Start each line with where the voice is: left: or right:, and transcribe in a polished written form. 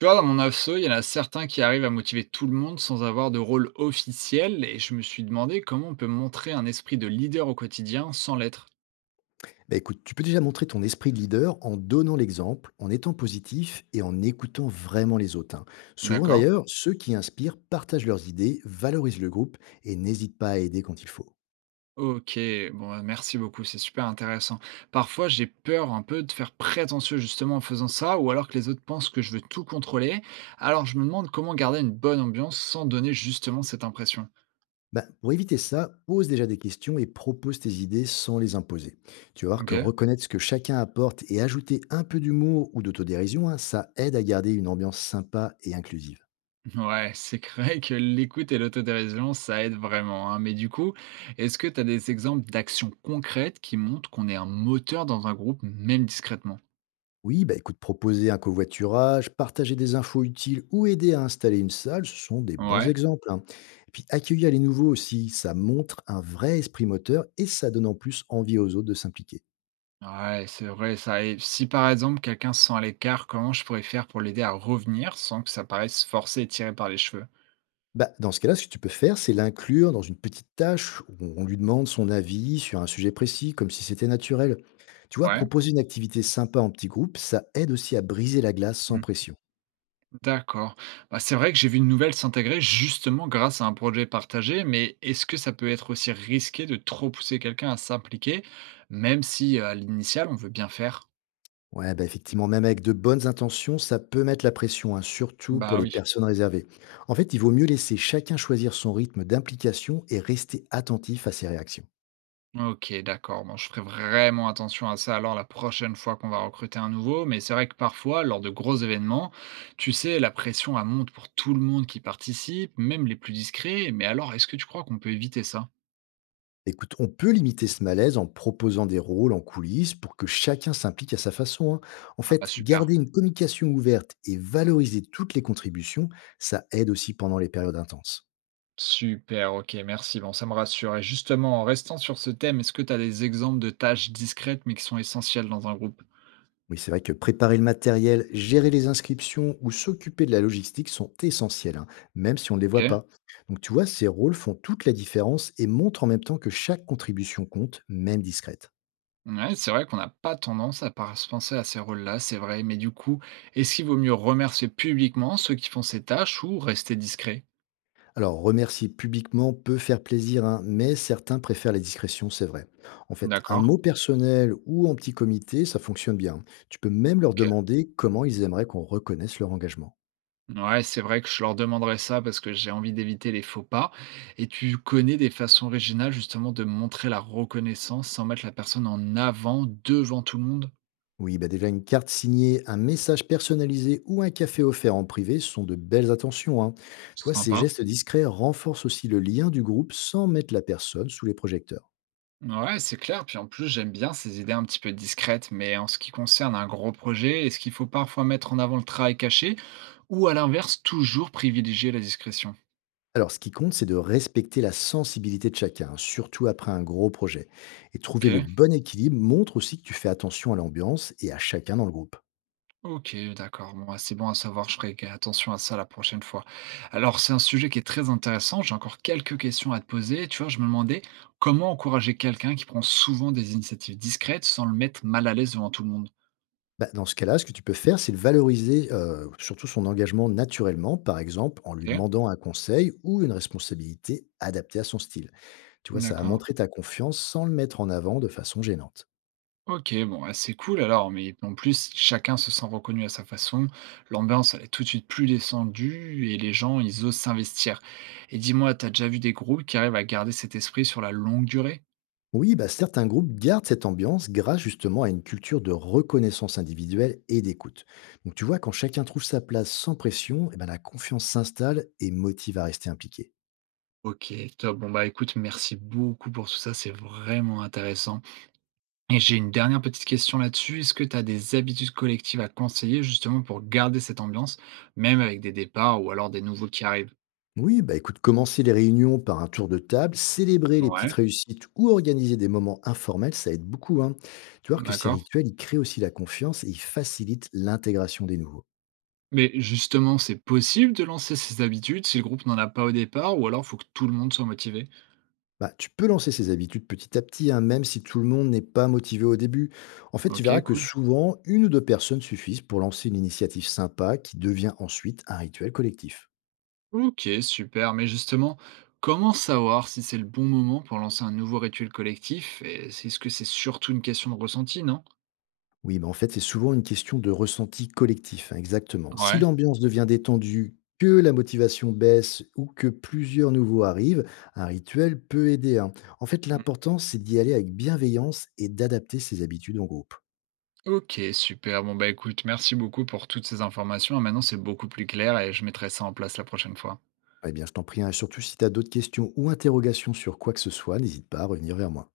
right: Tu vois, dans mon asso, il y en a certains qui arrivent à motiver tout le monde sans avoir de rôle officiel, et je me suis demandé comment on peut montrer un esprit de leader au quotidien sans l'être.
left: Bah, écoute, tu peux déjà montrer ton esprit de leader en donnant l'exemple, en étant positif et en écoutant vraiment les autres, hein. Souvent
right: D'accord?
left: d'ailleurs, ceux qui inspirent partagent leurs idées, valorisent le groupe et n'hésitent pas à aider quand il faut.
right: Ok, bon, bah, merci beaucoup, c'est super intéressant. Parfois, j'ai peur un peu de faire prétentieux justement en faisant ça, ou alors que les autres pensent que je veux tout contrôler. Alors, je me demande comment garder une bonne ambiance sans donner justement cette impression.
left: Bah, pour éviter ça, pose déjà des questions et propose tes idées sans les imposer. Tu vas voir que
right: Ok?
left: reconnaître ce que chacun apporte et ajouter un peu d'humour ou d'autodérision, hein, ça aide à garder une ambiance sympa et inclusive.
right: Ouais, c'est vrai que l'écoute et l'autodérision, ça aide vraiment, hein. Mais du coup, est-ce que tu as des exemples d'actions concrètes qui montrent qu'on est un moteur dans un groupe, même discrètement?
left: Oui, bah écoute, proposer un covoiturage, partager des infos utiles ou aider à installer une salle, ce sont des bons
right: Ouais.
left: exemples, hein. Et puis accueillir les nouveaux aussi, ça montre un vrai esprit moteur et ça donne en plus envie aux autres de s'impliquer.
right: Ouais, c'est vrai, ça aide. Si par exemple quelqu'un se sent à l'écart, comment je pourrais faire pour l'aider à revenir sans que ça paraisse forcé et tiré par les cheveux?
left: Bah, dans ce cas-là, ce que tu peux faire, c'est l'inclure dans une petite tâche où on lui demande son avis sur un sujet précis, comme si c'était naturel. Tu vois,
right: Ouais.
left: proposer une activité sympa en petit groupe, ça aide aussi à briser la glace sans pression.
right: D'accord. Bah, c'est vrai que j'ai vu une nouvelle s'intégrer justement grâce à un projet partagé, mais est-ce que ça peut être aussi risqué de trop pousser quelqu'un à s'impliquer, même si à l'initial on veut bien faire?
left: Ouais, bah, effectivement, même avec de bonnes intentions, ça peut mettre la pression, hein, surtout pour
right: Bah
left: les
right: oui.
left: personnes réservées. En fait, il vaut mieux laisser chacun choisir son rythme d'implication et rester attentif à ses réactions.
right: Ok, d'accord. Bon, je ferai vraiment attention à ça alors la prochaine fois qu'on va recruter un nouveau, mais c'est vrai que parfois, lors de gros événements, tu sais, la pression elle monte pour tout le monde qui participe, même les plus discrets, mais alors est-ce que tu crois qu'on peut éviter ça?
left: Écoute, on peut limiter ce malaise en proposant des rôles en coulisses pour que chacun s'implique à sa façon, hein. En
right: Ah,
left: fait,
right: super.
left: garder une communication ouverte et valoriser toutes les contributions, ça aide aussi pendant les périodes intenses.
right: Super, OK, merci. Bon, ça me rassure et justement, en restant sur ce thème, est-ce que tu as des exemples de tâches discrètes, mais qui sont essentielles dans un groupe?
left: Oui, c'est vrai que préparer le matériel, gérer les inscriptions ou s'occuper de la logistique sont essentiels, hein, même si on ne les voit
right: OK.
left: pas. Donc tu vois, ces rôles font toute la différence et montrent en même temps que chaque contribution compte, même discrète.
right: Ouais, c'est vrai qu'on n'a pas tendance à par se penser à ces rôles-là, c'est vrai, mais du coup, est-ce qu'il vaut mieux remercier publiquement ceux qui font ces tâches ou rester discret?
left: Alors remercier publiquement peut faire plaisir, hein, mais certains préfèrent la discrétion, c'est vrai. En fait, un
right: D'accord,
left: mot personnel ou en petit comité, ça fonctionne bien. Tu peux même leur
right: OK.
left: demander comment ils aimeraient qu'on reconnaisse leur engagement.
right: Ouais, c'est vrai que je leur demanderai ça parce que j'ai envie d'éviter les faux pas et tu connais des façons originales justement de montrer la reconnaissance sans mettre la personne en avant devant tout le monde?
left: Oui, bah déjà une carte signée, un message personnalisé ou un café offert en privé sont de belles attentions, hein. Tu vois, ces
right: Sympa.
left: gestes discrets renforcent aussi le lien du groupe sans mettre la personne sous les projecteurs.
right: Ouais, c'est clair. Puis en plus, j'aime bien ces idées un petit peu discrètes. Mais en ce qui concerne un gros projet, est-ce qu'il faut parfois mettre en avant le travail caché ou à l'inverse, toujours privilégier la discrétion?
left: Alors, ce qui compte, c'est de respecter la sensibilité de chacun, hein, surtout après un gros projet. Et trouver le
right: Ok,
left: bon équilibre montre aussi que tu fais attention à l'ambiance et à chacun dans le groupe.
right: ok, d'accord. Bon, ah, c'est bon à savoir. Je ferai attention à ça la prochaine fois. Alors, c'est un sujet qui est très intéressant. J'ai encore quelques questions à te poser. Tu vois, je me demandais comment encourager quelqu'un qui prend souvent des initiatives discrètes sans le mettre mal à l'aise devant tout le monde.
left: Bah, dans ce cas-là, ce que tu peux faire, c'est de valoriser surtout son engagement naturellement, par exemple en lui
right: Ok,
left: demandant un conseil ou une responsabilité adaptée à son style. Tu vois, ça a
right: d'accord.
left: montré ta confiance sans le mettre en avant de façon gênante.
right: Ok, bon, bah, c'est cool alors, mais en plus, chacun se sent reconnu à sa façon, l'ambiance, elle est tout de suite plus descendue et les gens, ils osent s'investir. Et dis-moi, t'as déjà vu des groupes qui arrivent à garder cet esprit sur la longue durée?
left: Oui, bah certains groupes gardent cette ambiance grâce justement à une culture de reconnaissance individuelle et d'écoute. Donc tu vois, quand chacun trouve sa place sans pression, eh ben, la confiance s'installe et motive à rester impliqué.
right: Ok, top. Bon, bah écoute, merci beaucoup pour tout ça, c'est vraiment intéressant. Et j'ai une dernière petite question là-dessus. Est-ce que t'as des habitudes collectives à conseiller justement pour garder cette ambiance, même avec des départs ou alors des nouveaux qui arrivent?
left: Oui, bah écoute, commencer les réunions par un tour de table, célébrer les
right: Ouais,
left: petites réussites ou organiser des moments informels, ça aide beaucoup, hein. Tu vois que ces
right: d'accord.
left: rituels, ils créent aussi la confiance et ils facilitent l'intégration des nouveaux.
right: Mais justement, c'est possible de lancer ces habitudes si le groupe n'en a pas au départ ou alors faut que tout le monde soit motivé?
left: Bah, tu peux lancer ces habitudes petit à petit, hein, même si tout le monde n'est pas motivé au début. En fait, tu
right: OK,
left: verras que
right: cool.
left: souvent, une ou deux personnes suffisent pour lancer une initiative sympa qui devient ensuite un rituel collectif.
right: OK, super. Mais justement, comment savoir si c'est le bon moment pour lancer un nouveau rituel collectif? Et est-ce que c'est surtout une question de ressenti, non?
left: Oui, mais en fait, c'est souvent une question de ressenti collectif, hein, exactement. Si
right: Ouais.
left: l'ambiance devient détendue, que la motivation baisse ou que plusieurs nouveaux arrivent, un rituel peut aider, hein. En fait,
right: Mm.
left: l'important, c'est d'y aller avec bienveillance et d'adapter ses habitudes en groupe.
right: OK, super. Bon, bah écoute, merci beaucoup pour toutes ces informations. Maintenant, c'est beaucoup plus clair et je mettrai ça en place la prochaine fois.
left: Eh bien, je t'en prie, hein, surtout si tu as d'autres questions ou interrogations sur quoi que ce soit, n'hésite pas à revenir vers moi.